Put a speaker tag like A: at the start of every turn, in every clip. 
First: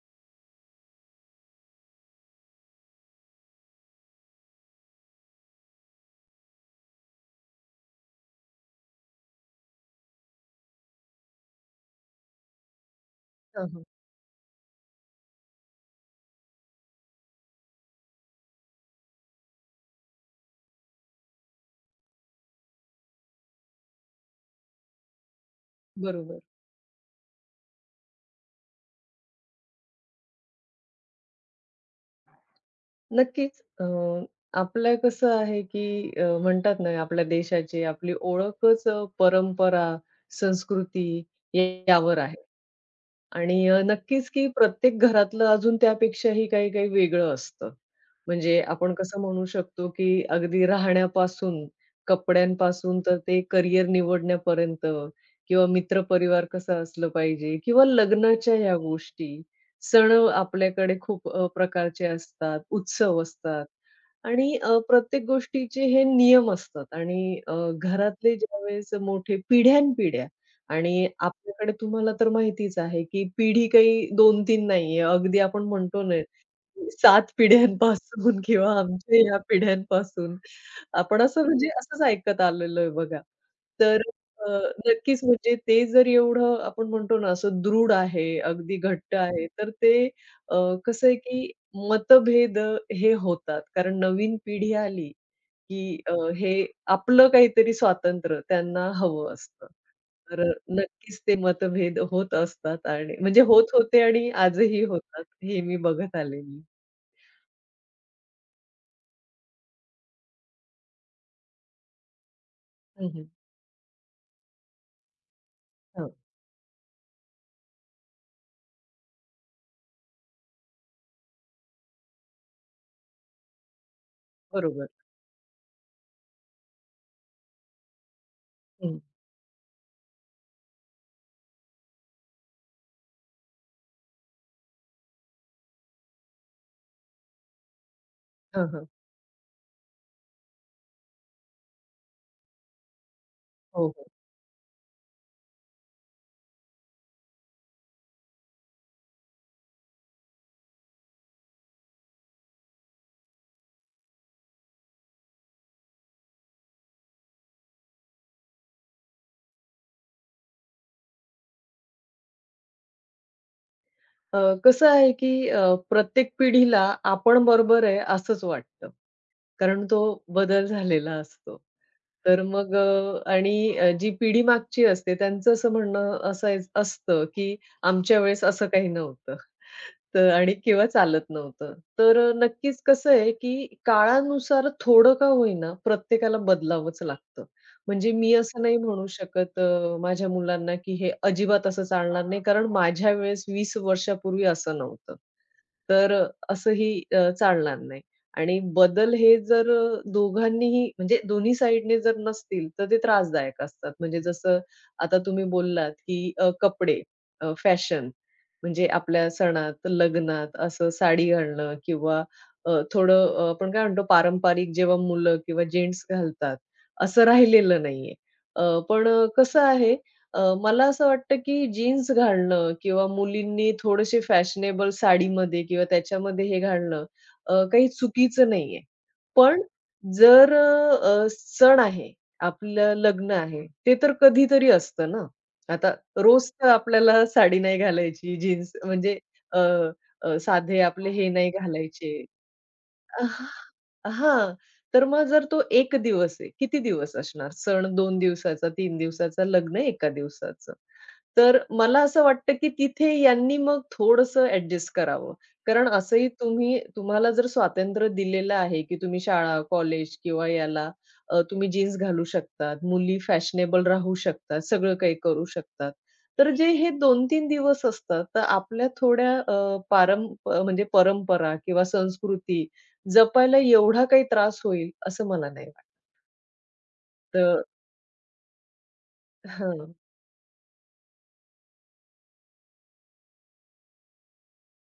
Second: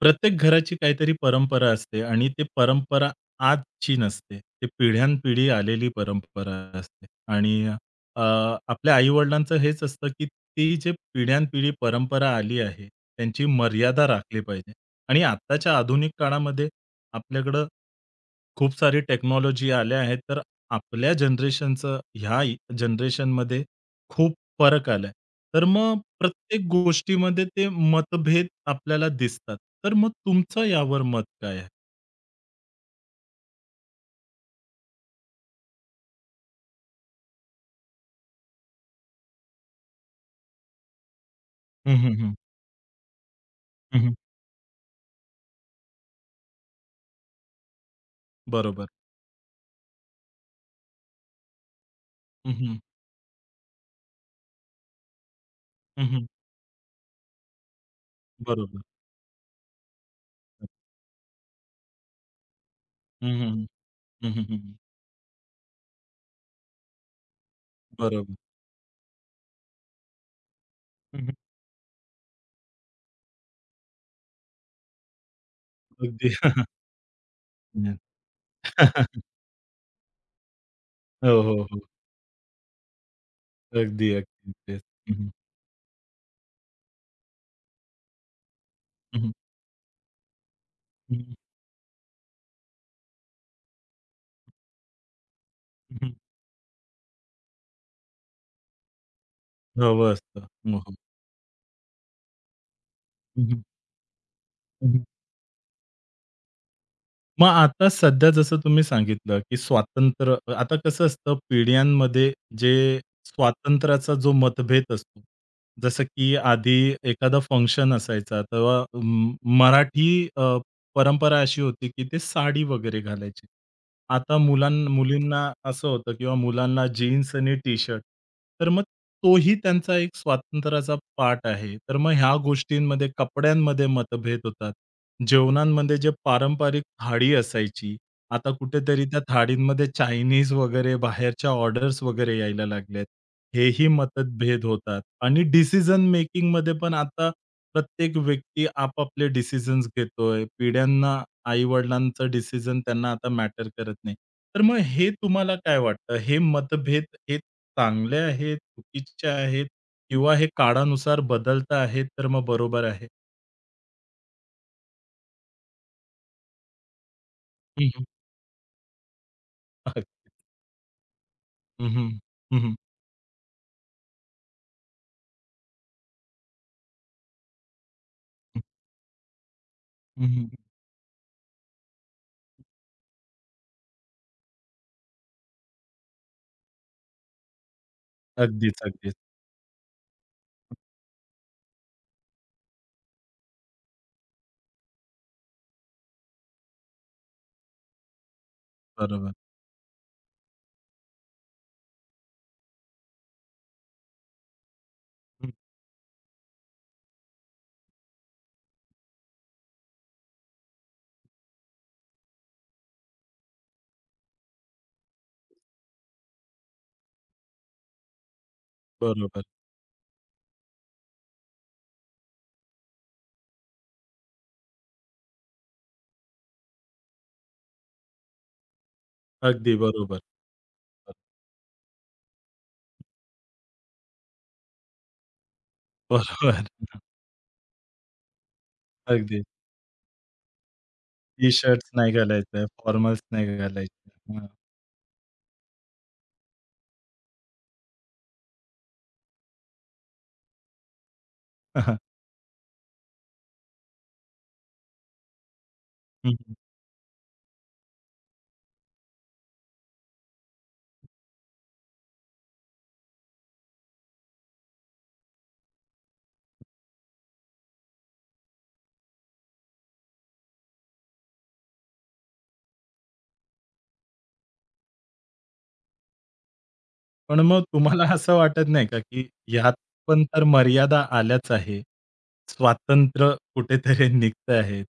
A: प्रत्येक घराची काहीतरी परंपरा असते आणि ती परंपरा आजची नसते. ती पिढ्यानपिढी आलेली परंपरा असते आणि अ, आपल्या आई हेच असतं, की ती जी पिढ्यानपिढी परंपरा आली आहे, त्यांची
B: हां, हां.
A: मर्यादा राखली पाहिजे आणि आत्ताच्या आधुनिक काळामध्ये आपल्याकडं खूप सारी टेक्नॉलॉजी आल्या आहेत, तर आपल्या जनरेशनचं ह्या जनरेशनमध्ये खूप फरक आलाय. तर मग
B: बरोबर.
A: प्रत्येक गोष्टीमध्ये ते मतभेद आपल्याला दिसतात. तर मग तुमचं यावर मत काय आहे?
B: नक्कीच. आपलं कसं आहे, की म्हणतात ना, आपल्या देशाची आपली ओळखच परंपरा, संस्कृती
A: हं, हं,
B: यावर
A: हं.
B: आहे. आणि
A: हं, हं.
B: नक्कीच की प्रत्येक घरातलं अजून त्यापेक्षाही काही काही वेगळं असतं. म्हणजे
A: बरोबर.
B: आपण कसं म्हणू शकतो की अगदी राहण्यापासून,
A: हं, हं.
B: कपड्यांपासून तर ते करियर निवडण्यापर्यंत किंवा
A: हं,
B: मित्रपरिवार कसं असलं पाहिजे किंवा लग्नाच्या ह्या
A: बरोबर.
B: गोष्टी. सण आपल्याकडे खूप प्रकारचे असतात, उत्सव
A: हं,
B: असतात
A: हं. हं, हं,
B: आणि
A: हं.
B: प्रत्येक गोष्टीचे हे नियम असतात आणि
A: बरोबर.
B: घरातले ज्यावेळेस मोठे पिढ्यानपिढ्या आणि
A: हं,
B: आपल्याकडे तुम्हाला तर माहितीच आहे, की पिढी काही 2-3 नाहीये. अगदी आपण म्हणतो ना
A: अगदी.
B: 7 पिढ्यांपासून किंवा आमच्या या पिढ्यांपासून. आपण
A: हो,
B: असं
A: हो,
B: म्हणजे
A: हो.
B: असंच ऐकत आलेलो आहे बघा. तर
A: अगदी, अगदी.
B: अ,
A: तेच. हं,
B: नक्कीच
A: हं.
B: म्हणजे ते जर एवढं आपण म्हणतो ना असं दृढ आहे, अगदी घट्ट
A: हं, हं.
B: आहे, तर ते अ, कसं आहे की मतभेद हे होतात. कारण नवीन पिढी आली की हे आपलं काहीतरी स्वातंत्र्य त्यांना हवं असतं.
A: हवं असतं.
B: तर
A: हो, हो.
B: नक्कीच ते मतभेद होत असतात आणि म्हणजे
A: हं, हं.
B: होत होते आणि आजही होतात, हे मी बघत आलेली.
A: मग आता सध्या जसं तुम्ही सांगितलं, की स्वातंत्र्य आता कसं असतं पिढ्यांमध्ये जे
B: हं, हं.
A: स्वातंत्र्याचा जो मतभेद असतो. जसं
B: हो,
A: की आधी एखादा फंक्शन असायचा तेव्हा मराठी परंपरा अशी होती, की ते साडी वगैरे घालायचे. आता मुलां
B: बरोबर.
A: मुलींना असं होतं किंवा मुलांना जीन्स आणि टी-शर्ट. तर मग
B: हं.
A: तोही त्यांचा एक स्वातंत्र्याचा पार्ट आहे. तर मग ह्या गोष्टींमध्ये कपड्यांमध्ये मतभेद होतात. जेवणांमध्ये जे पारंपरिक थाळी असायची, आता
B: हं, हं.
A: कुठेतरी त्या थाळींमध्ये चायनीज वगैरे बाहेरच्या ऑर्डर्स वगैरे यायला लागल्यात. हेही
B: हो, हो.
A: मतभेद होतात आणि डिसिजन मेकिंगमध्ये पण आता प्रत्येक व्यक्ती आपापले डिसिजन्स घेतोय. पिढ्यांना आई-वडिलांचं डिसिजन त्यांना आता मॅटर करत नाही. तर मग हे तुम्हाला काय वाटतं? हे मतभेद हे चांगले आहेत, चुकीचे आहेत किंवा हे काळानुसार बदलत आहेत, तर मग बरोबर आहे?
B: अ, कसं आहे की प्रत्येक पिढीला आपण बरोबर
A: हं,
B: आहे
A: हं.
B: असंच वाटतं. कारण तो बदल झालेला असतो.
A: हं,
B: तर
A: हं, हं,
B: मग आणि जी पिढी मागची असते त्यांचं असं म्हणणं असायच असतं की आमच्या वेळेस असं काही नव्हतं. तर आणि किंवा चालत नव्हतं. तर नक्कीच कसं आहे की काळानुसार थोडं का होईना प्रत्येकाला बदलावंच लागतं. म्हणजे मी असं नाही
A: अगदीच,
B: म्हणू
A: अगदीच.
B: शकत माझ्या मुलांना, की हे अजिबात असं चालणार नाही, कारण माझ्या वेळेस 20 वर्षापूर्वी असं नव्हतं. तर असंही चालणार नाही. आणि बदल
A: बरोबर,
B: हे जर दोघांनीही म्हणजे दोन्ही साइडने जर नसतील, तर ते त्रासदायक असतात. म्हणजे जसं आता तुम्ही
A: हं.
B: बोललात, की कपडे फॅशन म्हणजे आपल्या सणात, लग्नात असं साडी घालणं किंवा थोडं आपण काय म्हणतो पारंपरिक जेव्हा मुलं किंवा जेंट्स घालतात, असं राहिलेलं नाहीये. अ, पण
A: बरोबर.
B: कसं आहे मला असं वाटतं की जीन्स घालणं किंवा मुलींनी थोडेसे फॅशनेबल साडीमध्ये किंवा त्याच्यामध्ये हे घालणं काही चुकीचं नाहीये. पण
A: अगदी बरोबर.
B: जर सण आहे, आपलं लग्न आहे, ते तर कधीतरी असतं ना. आता रोज
A: बरोबर.
B: तर आपल्याला साडी नाही घालायची, जीन्स म्हणजे
A: अगदी.
B: अ, अ, साधे आपले हे नाही
A: टी-शर्ट्स नाही
B: घालायचे
A: घालायचं, फॉर्मल्स
B: हां,
A: नाही घालायचे. हां.
B: तर मग जर तो एक दिवस आहे, किती दिवस असणार? सण दोन दिवसाचा, तीन दिवसाचा, लग्न एका दिवसाचं. तर मला असं वाटतं, की तिथे यांनी मग थोडंसं ॲडजस्ट करावं. कारण असंही
A: हं,
B: तुम्हाला जर स्वातंत्र्य दिलेलं आहे, की तुम्ही शाळा, कॉलेज किंवा याला तुम्ही जीन्स घालू शकतात, मुली फॅशनेबल राहू शकतात, सगळं काही करू शकतात. तर जे हे 2-3 दिवस असतात, तर आपल्या थोड्या पारं म्हणजे परंपरा किंवा संस्कृती जपायला एवढा काही त्रास होईल असं मला नाही वाटत.
A: पण मग
B: तर
A: तुम्हाला असं वाटत नाही का, की ह्यात
B: हां.
A: पण तर मर्यादा आल्याच आहे. स्वातंत्र्य कुठेतरी निघत आहे.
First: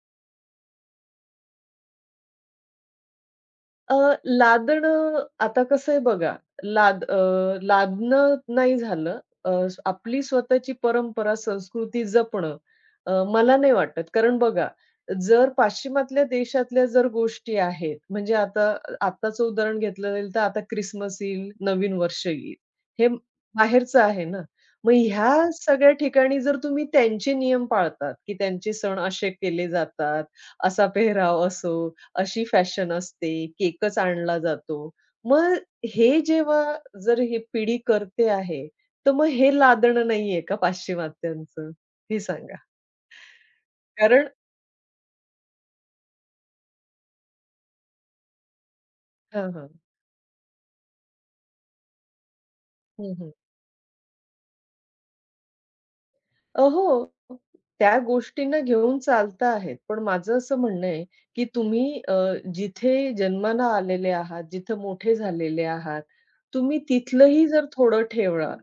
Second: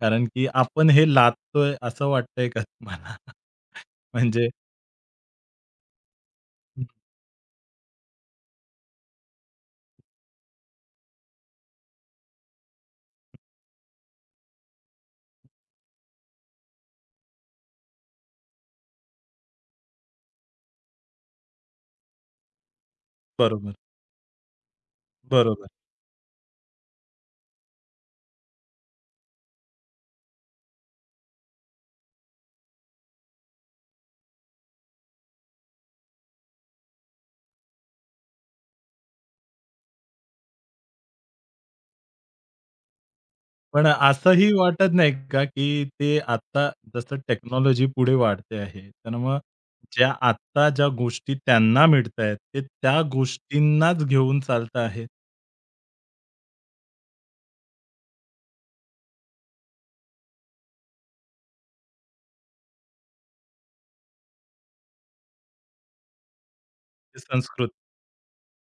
A: कारण की आपण हे लादतोय असं वाटतंय का तुम्हाला?
B: अ,
A: म्हणजे
B: लादणं आता कसं आहे बघा, लाद अ, लादणं नाही झालं. आपली स्वतःची परंपरा, संस्कृती जपणं मला नाही वाटत. कारण बघा, जर पाश्चिमात्य देशातल्या जर गोष्टी आहेत, म्हणजे आता आत्ताचं उदाहरण घेतलं जाईल, तर आता क्रिसमस येईल, नवीन वर्ष येईल. हे
A: बरोबर,
B: बाहेरचं आहे ना. मग ह्या
A: बरोबर.
B: सगळ्या ठिकाणी जर तुम्ही त्यांचे नियम पाळतात, की त्यांचे सण असे केले जातात, असा पेहराव असो अशी फॅशन असते, केकच आणला जातो. मग हे जेव्हा जर ही पिढी करते आहे, तर मग हे लादणं नाहीये का पाश्चिमात्यांचं? हे सांगा.
A: पण
B: कारण
A: असंही वाटत नाही का, की ते आता जसं टेक्नॉलॉजी पुढे वाढते आहे, तर मग
B: हां, हां.
A: ज्या आत्ता ज्या गोष्टी त्यांना मिळतायत, ते त्या
B: हं, हं.
A: गोष्टींनाच घेऊन चालत आहेत?
B: हो. त्या गोष्टींना घेऊन चालता आहेत. पण माझं असं म्हणणं आहे, की तुम्ही जिथे जन्माला आलेले आहात, जिथं मोठे झालेले आहात, तुम्ही
A: ते
B: तिथलंही जर
A: संस्कृत.
B: थोडं ठेवा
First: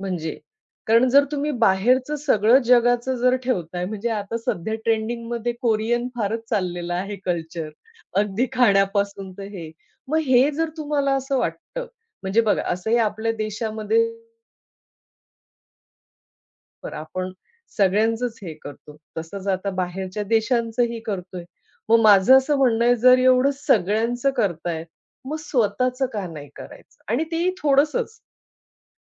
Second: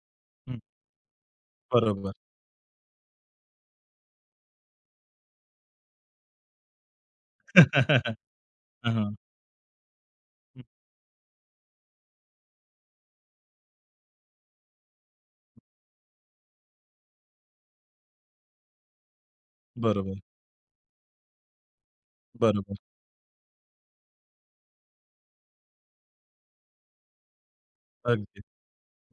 B: म्हणजे.
A: हं,
B: कारण जर तुम्ही
A: बरोबर.
B: बाहेरचं सगळं जगाचं जर ठेवताय म्हणजे आता सध्या ट्रेंडिंगमध्ये कोरियन फारच चाललेलं आहे कल्चर.
A: हां,
B: अगदी
A: हां.
B: खाण्यापासून तर हे. मग हे
A: हं,
B: जर तुम्हाला असं वाटतं म्हणजे बघा असंही आपल्या देशामध्ये बरोबर आपण सगळ्यांचंच हे करतो. तसंच आता
A: बरोबर,
B: बाहेरच्या देशांचंही करतोय. मग माझं असं
A: बरोबर.
B: म्हणणं आहे जर एवढं सगळ्यांचं करताय, मग स्वतःचं का नाही करायचं? आणि तेही थोडंसंच.
A: अगदी.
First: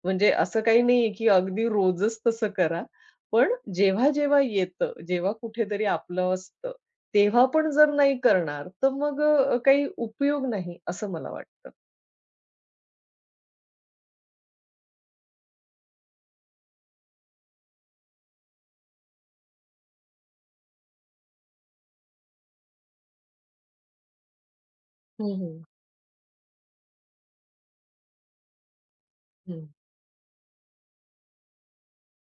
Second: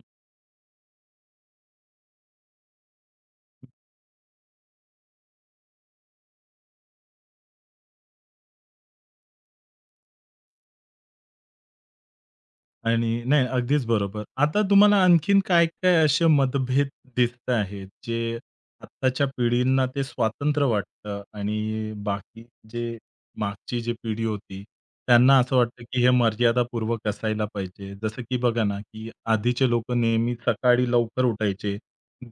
B: म्हणजे असं काही नाहीये की अगदी रोजच तसं करा. पण जेव्हा-जेव्हा येतं, जेव्हा कुठेतरी आपलं असतं, तेव्हा पण जर नाही करणार तर मग काही उपयोग नाही असं मला वाटतं.
A: आणि नाही, अगदीच बरोबर. आता तुम्हाला आणखीन काय-काय असे मतभेद दिसत आहेत, जे आत्ताच्या पिढींना ते स्वातंत्र्य वाटतं आणि बाकी जे मागची जी पिढी होती,
B: हं,
A: त्यांना असं
B: हं.
A: वाटतं, की हे मर्यादापूर्वक असायला पाहिजे. जसं की बघा ना, की आधीचे लोक नेहमी सकाळी लवकर उठायचे,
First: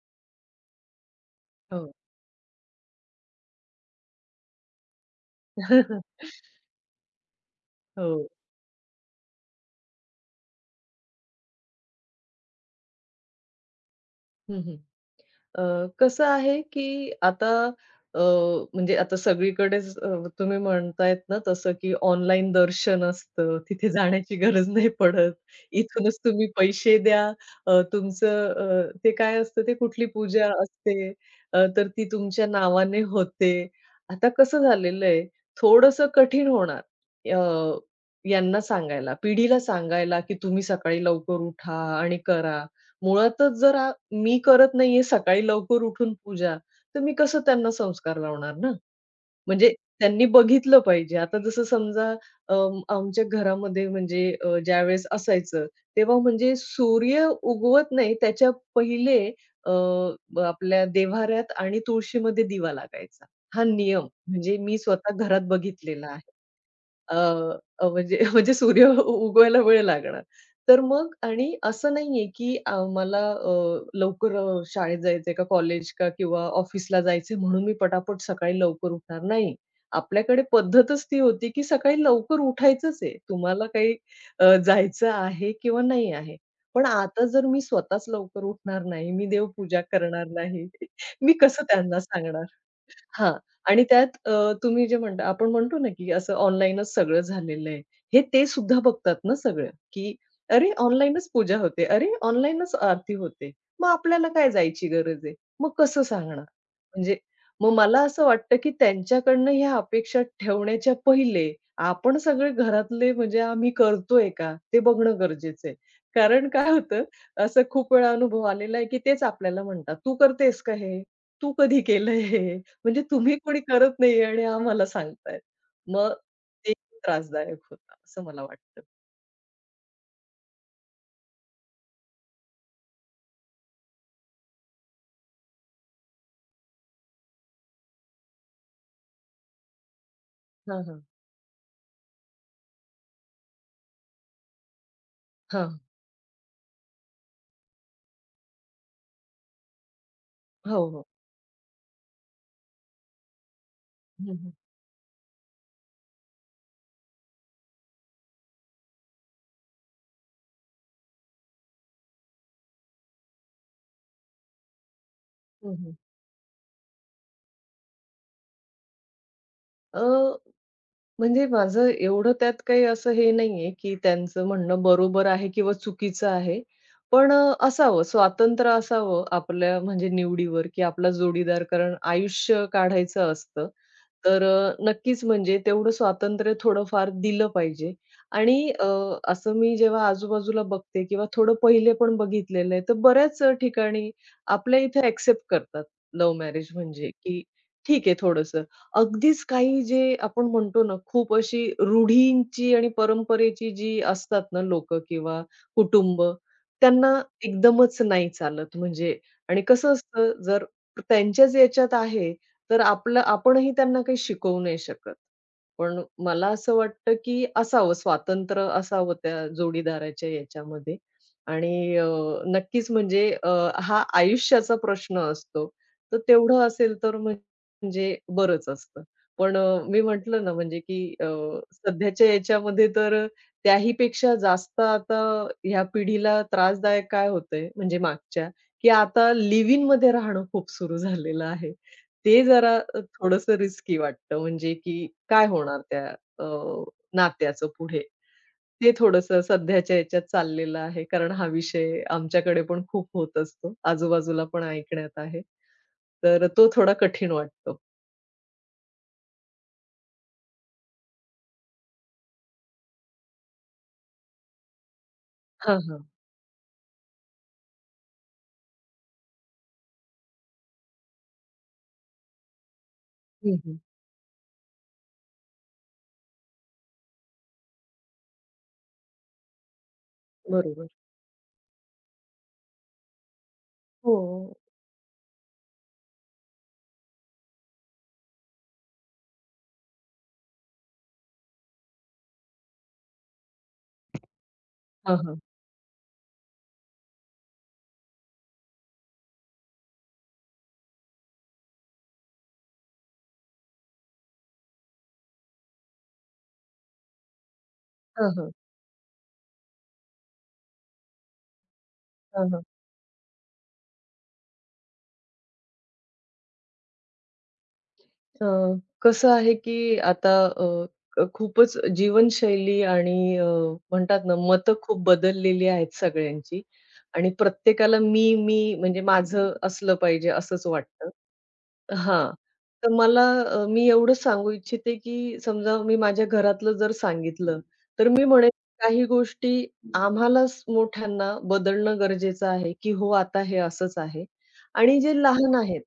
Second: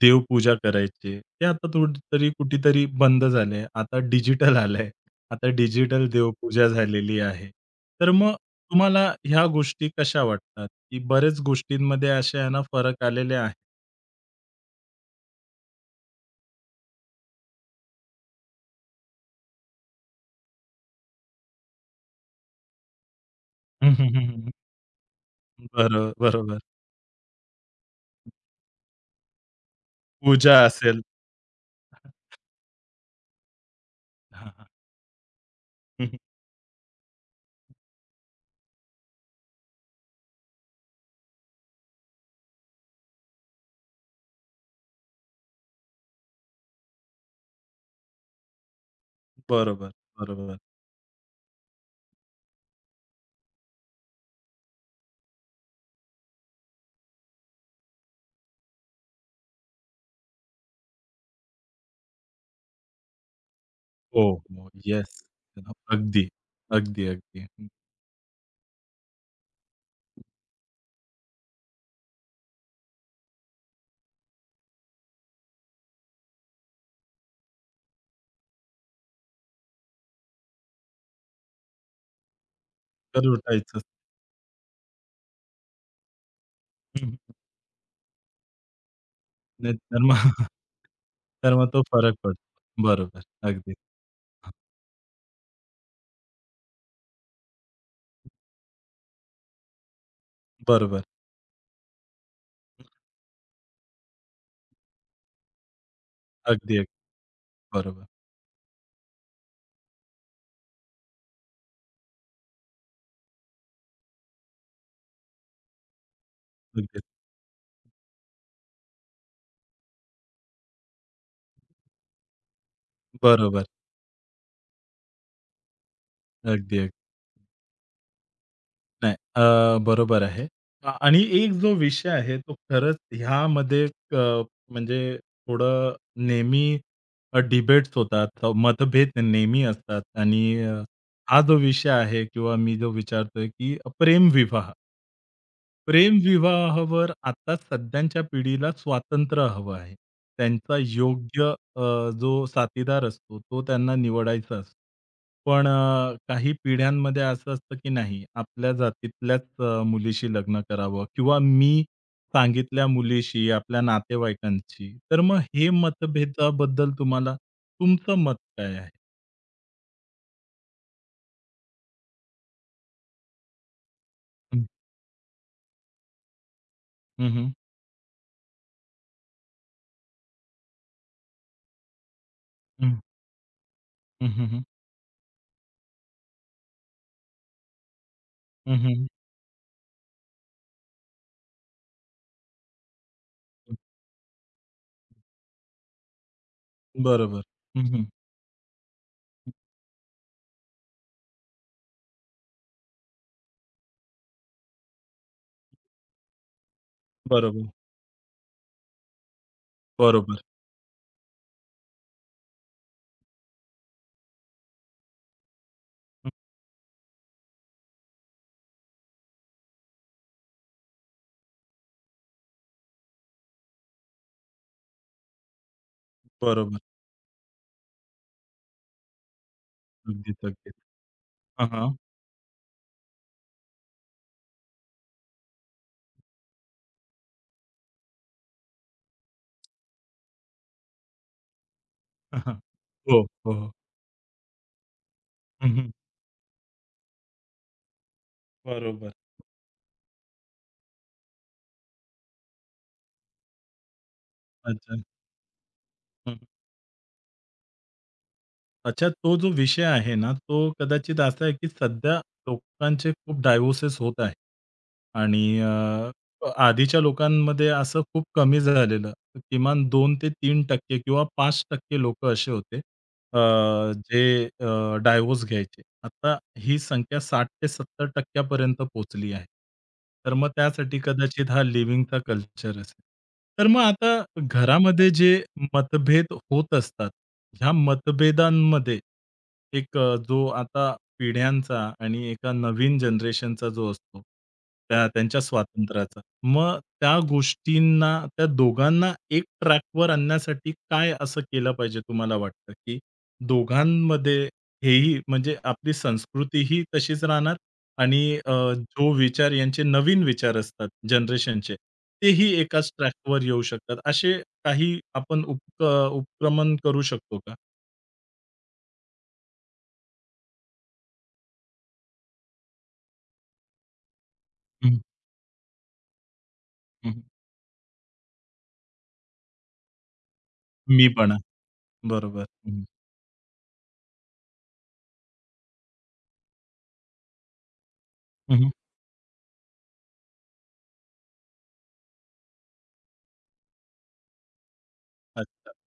A: देवपूजा करायचे. ते आता
B: हो.
A: थोडीतरी कुठेतरी बंद झालंय. आता डिजिटल आलंय. आता डिजिटल देवपूजा झालेली आहे.
B: हो.
A: तर
B: हो.
A: मग तुम्हाला ह्या गोष्टी कशा वाटतात, की बऱ्याच गोष्टींमध्ये असे आहे ना फरक आलेले आहे.
B: हं, अ, कसं आहे, की आता अ, म्हणजे आता सगळीकडेच तुम्ही म्हणतायत ना तसं, की ऑनलाईन दर्शन असतं. तिथे
A: हं, हं, हं,
B: जाण्याची
A: हं,
B: गरज नाही पडत.
A: बरो
B: इथूनच तुम्ही
A: बरोबर.
B: पैसे द्या. तुमचं ते काय असतं ते कुठली पूजा
A: पूजा असेल.
B: असते, तर ती तुमच्या नावाने होते. आता
A: हां,
B: कसं
A: हां.
B: झालेलं आहे,
A: हं,
B: थोडंसं
A: हं.
B: कठीण होणार अ, यांना सांगायला, पिढीला सांगायला, की तुम्ही सकाळी लवकर उठा आणि करा. मुळातच जर आ मी करत नाहीये सकाळी लवकर उठून पूजा, तर मी कसं त्यांना संस्कार लावणार ना? म्हणजे
A: बरोबर,
B: त्यांनी
A: बरोबर.
B: बघितलं पाहिजे. आता जसं समजा अ, आमच्या घरामध्ये म्हणजे ज्यावेळेस असायचं, तेव्हा म्हणजे सूर्य उगवत नाही त्याच्या पहिले अ, आपल्या देव्हाऱ्यात आणि तुळशीमध्ये दिवा लागायचा. हा नियम
A: हो,
B: म्हणजे
A: हो.
B: मी स्वतः
A: येस.
B: घरात बघितलेला
A: अगदी,
B: आहे.
A: अगदी,
B: अ,
A: अगदी. हं.
B: अ, म्हणजे म्हणजे सूर्य उ उगवायला वेळ लागणार. तर मग आणि असं नाहीये, की अ, मला अ, लवकर अ, शाळेत जायचंय का कॉलेज का किंवा ऑफिसला जायचंय म्हणून मी पटापट सकाळी लवकर उठणार. नाही. आपल्याकडे पद्धतच ती होती, की सकाळी लवकर उठायचंच आहे.
A: तर
B: तुम्हाला
A: उठायचंच.
B: काही जायचं आहे किंवा नाही आहे. पण
A: हं, हं.
B: आता जर मी स्वतःच लवकर उठणार नाही, मी
A: नाही
B: देवपूजा
A: तर मग
B: करणार नाही, मी
A: तर
B: कसं
A: मग तो
B: त्यांना
A: फरक
B: सांगणार?
A: पडतो. बरोबर.
B: हां.
A: अगदी.
B: आणि त्यात तुम्ही जे म्हणता आपण म्हणतो ना, की असं ऑनलाईनच सगळं झालेलं आहे. हे ते सुद्धा बघतात ना सगळं, की अरे,
A: बरोबर.
B: ऑनलाईनच पूजा होते. अरे, ऑनलाईनच आरती होते. मग आपल्याला काय जायची गरज आहे? मग कसं सांगणार?
A: अगदी, अगदी.
B: म्हणजे मग मला
A: बरोबर.
B: असं वाटतं, की त्यांच्याकडनं ह्या अपेक्षा ठेवण्याच्या पहिले आपण सगळे घरातले म्हणजे आम्ही करतोय का? ते बघणं गरजेचं आहे. कारण काय
A: अगदी.
B: होतं, असं खूप वेळा अनुभव आलेला आहे, की तेच आपल्याला म्हणतात, "तू करतेस का हे? तू कधी केलंय हे?" म्हणजे तुम्ही कोणी
A: बरोबर.
B: करत नाहीये आणि हा मला सांगताय. मग ते
A: अगदी, अगदी.
B: त्रासदायक होतं असं मला वाटतं.
A: नाही. बरोबर आहे. आणि एक जो विषय आहे तो खरंच ह्यामध्ये अ, म्हणजे थोडं नेहमी डिबेट्स होतात, मतभेद नेहमी असतात आणि
B: हां, हां.
A: हा जो विषय आहे किंवा मी जो विचारतोय की प्रेमविवाह
B: हां.
A: प्रेमविवाहावर आता सध्याच्या पिढीला स्वातंत्र्य हवं आहे. त्यांचा
B: हो, हो.
A: योग्य जो साथीदार असतो, तो त्यांना
B: हं, हं.
A: निवडायचा असतो. पण काही पिढ्यांमध्ये असं असतं, की नाही आपल्या जातीतल्याच मुलीशी लग्न करावं किंवा मी सांगितल्या मुलीशी, आपल्या नातेवाईकांशी. तर मग हे
B: हं, हं.
A: मतभेदाबद्दल तुम्हाला तुमचं मत काय आहे?
B: अ, म्हणजे माझं एवढं त्यात काही असं हे नाहीये, की त्यांचं म्हणणं बरोबर आहे किंवा चुकीचं आहे. पण
A: हं,
B: असावं स्वातंत्र्य असावं आपल्या म्हणजे निवडीवर, की आपला जोडीदार कारण आयुष्य
A: हं,
B: काढायचं असतं.
A: हं,
B: तर
A: हं, हं,
B: नक्कीच म्हणजे तेवढं स्वातंत्र्य थोडंफार दिलं पाहिजे. आणि
A: हं, हं, हं.
B: असं मी जेव्हा आजूबाजूला बघते किंवा थोडं पहिले पण बघितलेलं आहे, तर बऱ्याच ठिकाणी आपल्या इथे एक्सेप्ट करतात लव्ह मॅरेज म्हणजे,
A: बरोबर.
B: की
A: हं, हं.
B: ठीक आहे थोडंसं अगदीच काही जे आपण म्हणतो ना, खूप अशी रूढींची आणि परंपरेची जी असतात ना लोकं किंवा कुटुंब, त्यांना
A: बरोबर,
B: एकदमच नाही चालत म्हणजे आणि कसं असतं
A: बरोबर.
B: जर त्यांच्याच याच्यात आहे, तर आपलं आपणही त्यांना काही शिकवू नाही शकत. पण मला असं वाटतं, की असावं स्वातंत्र्य असावं त्या जोडीदाराच्या याच्यामध्ये आणि नक्कीच हा आयुष्याचा प्रश्न असतो. तर तेवढं
A: बरोबर.
B: असेल तर म्हणजे म्हणजे बरंच असतं. पण मी
A: अगदीच,
B: म्हटलं ना
A: अगदीच. हां, हां.
B: सध्याच्या याच्यामध्ये तर त्याहीपेक्षा जास्त आता ह्या पिढीला त्रासदायक काय होतंय, म्हणजे मागच्या, की आता लिव्ह इनमध्ये राहणं खूप सुरू झालेलं आहे.
A: हां,
B: ते
A: हां.
B: जरा
A: हो, हो, हो.
B: रिस्की वाटतं म्हणजे की काय
A: हं,
B: होणार
A: हं.
B: त्या अ, नात्याचं पुढे. ते
A: बरोबर.
B: थोडंसं सध्याच्या याच्यात चाललेलं आहे. कारण हा विषय आमच्याकडे पण खूप होत असतो. आजूबाजूला पण
A: अच्छा.
B: ऐकण्यात आहे.
A: हं.
B: तर तो थोडा कठीण वाटतो.
A: अच्छा तो जो विषय आहे ना, तो कदाचित असा आहे, की सध्या लोकांचे खूप डायव्होर्सेस होत आहे. आणि
B: हां, हां.
A: आधीच्या लोकांमध्ये असं खूप कमी झालेलं. किमान 2 ते 3% किंवा 5% लोकं असे होते,
B: हं, हं.
A: जे डायव्होर्स घ्यायचे. आता ही संख्या 60 ते 70% पर्यंत पोहोचली आहे. तर मग
B: बरोबर.
A: त्यासाठी कदाचित हा लिव्हिंगचा कल्चर असेल. तर मग
B: हो.
A: आता घरामध्ये जे मतभेद होत असतात, ह्या मतभेदांमध्ये एक जो आता पिढ्यांचा आणि एका नवीन जनरेशनचा जो असतो, त्या
B: हां,
A: त्यांच्या
B: हां.
A: स्वातंत्र्याचा, मग त्या गोष्टींना, त्या दोघांना एक ट्रॅकवर आणण्यासाठी काय असं केलं पाहिजे तुम्हाला वाटतं, की दोघांमध्ये हेही म्हणजे आपली संस्कृतीही तशीच राहणार
B: हां,
A: आणि
B: हां.
A: जो विचार यांचे नवीन विचार असतात जनरेशनचे,
B: हां,
A: तेही
B: हां.
A: एकाच ट्रॅकवर येऊ शकतात. असे काही आपण उपक्रमण करू शकतो का?
B: अ, कसं आहे, की आता अ, क खूपच जीवनशैली आणि म्हणतात ना, मतं खूप
A: हं,
B: बदललेली आहेत सगळ्यांची
A: हं, हं.
B: आणि प्रत्येकाला मी म्हणजे माझं असलं पाहिजे असंच वाटतं.
A: मीपणा.
B: हां.
A: बरोबर. हं,
B: तर मला मी एवढंच सांगू इच्छिते, की समजा मी माझ्या घरातलं जर सांगितलं, तर मी म्हणेन
A: हं,
B: काही गोष्टी आम्हालाच मोठ्यांना बदलणं गरजेचं आहे, की हो, आता हे असंच आहे आणि जे लहान
A: अच्छा.
B: आहेत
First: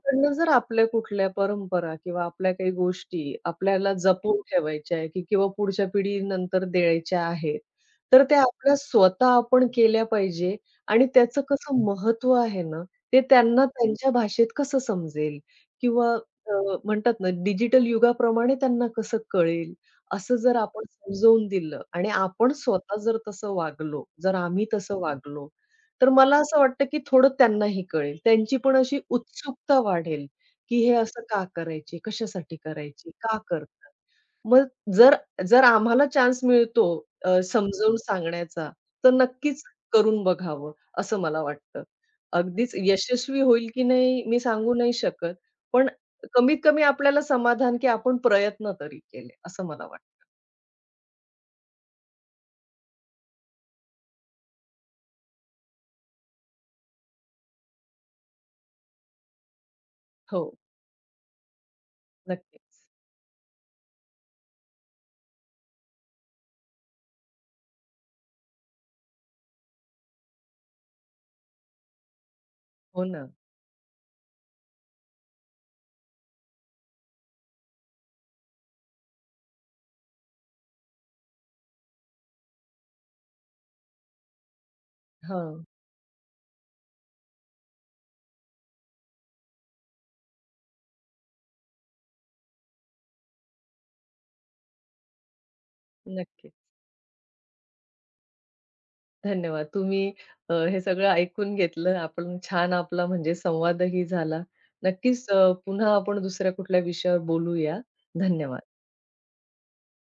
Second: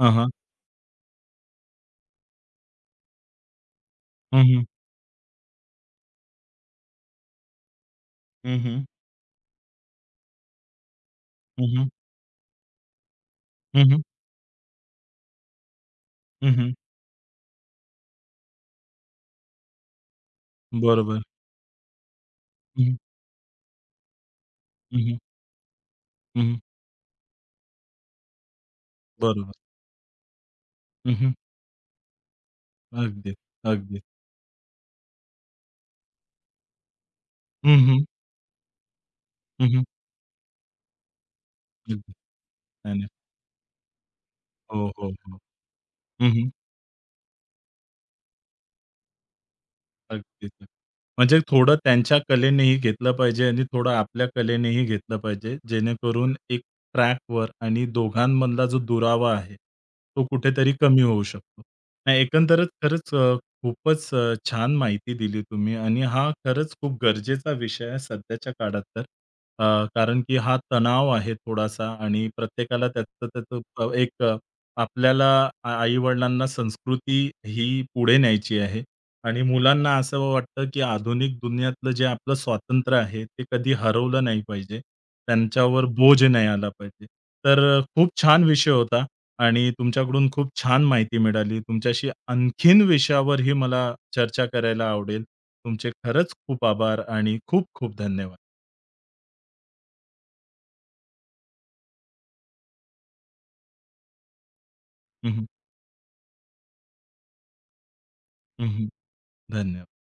A: हां,
B: जर आपल्या कुठल्या परंपरा किंवा आपल्या काही गोष्टी आपल्याला जपून ठेवायच्या आहे, की किंवा पुढच्या पिढीनंतर द्यायच्या आहेत. तर त्या
A: हं,
B: आपल्या
A: हं.
B: स्वतः आपण केल्या पाहिजे आणि त्याचं
A: हं,
B: कसं
A: हं.
B: महत्त्व आहे ना, ते त्यांना
A: हं, हं.
B: त्यांच्या भाषेत कसं समजेल किंवा
A: हं,
B: अ,
A: हं.
B: म्हणतात ना, डिजिटल युगाप्रमाणे त्यांना कसं कळेल, असं जर आपण
A: बरोबर.
B: समजवून दिलं आणि आपण स्वतः जर तसं वागलो, जर आम्ही तसं
A: हं, हं.
B: वागलो, तर मला
A: हं, हं.
B: असं वाटतं, की थोडं त्यांनाही कळेल. त्यांची पण अशी
A: बरोबर.
B: उत्सुकता वाढेल, की हे
A: हं,
B: असं
A: हं.
B: का करायची? कशासाठी करायची?
A: अगदी,
B: का करतात?
A: अगदी.
B: मग जर जर आम्हाला चान्स मिळतो
A: हं,
B: समजावून
A: हं.
B: सांगण्याचा, तर नक्कीच
A: हं, हं.
B: करून बघावं, असं मला वाटतं.
A: अगदी.
B: अगदीच
A: नाही, नाही.
B: यशस्वी होईल की नाही, मी सांगू
A: हो,
B: नाही
A: हो,
B: शकत.
A: हो.
B: पण
A: हं, हं.
B: कमीत कमी आपल्याला समाधान, की आपण प्रयत्न तरी केले, असं मला वाटतं.
A: अगदीच. म्हणजे थोडं त्यांच्या कलेनेही घेतलं पाहिजे आणि थोडं आपल्या कलेनेही घेतलं पाहिजे. जेणेकरून एक ट्रॅकवर आणि दोघांमधला जो दुरावा आहे, तो
B: हो,
A: कुठेतरी कमी होऊ शकतो. नाही एकंदरच
B: नक्कीच.
A: खरंच खूपच छान माहिती दिली तुम्ही आणि हा खरंच खूप गरजेचा विषय आहे सध्याच्या काळात तर. अ, कारण की हा तणाव आहे थोडासा आणि प्रत्येकाला
B: हो ना.
A: त्याचं त्याचं एक आपल्याला आई-वडिलांना संस्कृती ही पुढे न्यायची आहे. आणि मुलांना असं वाटतं, की आधुनिक दुनियातलं जे आपलं स्वातंत्र्य आहे, ते कधी हरवलं नाही पाहिजे.
B: हां,
A: त्यांच्यावर बोज नाही आला पाहिजे. तर खूप छान विषय होता आणि तुमच्याकडून खूप छान माहिती मिळाली. तुमच्याशी आणखीन विषयावरही मला चर्चा करायला आवडेल. तुमचे खरंच
B: नक्कीच.
A: खूप आभार आणि खूप खूप धन्यवाद.
B: धन्यवाद. तुम्ही हे सगळं ऐकून घेतलं. आपण छान आपला म्हणजे संवादही झाला. नक्कीच
A: हं, हं.
B: पुन्हा आपण दुसऱ्या कुठल्या विषयावर बोलूया. धन्यवाद.
A: धन्यवाद.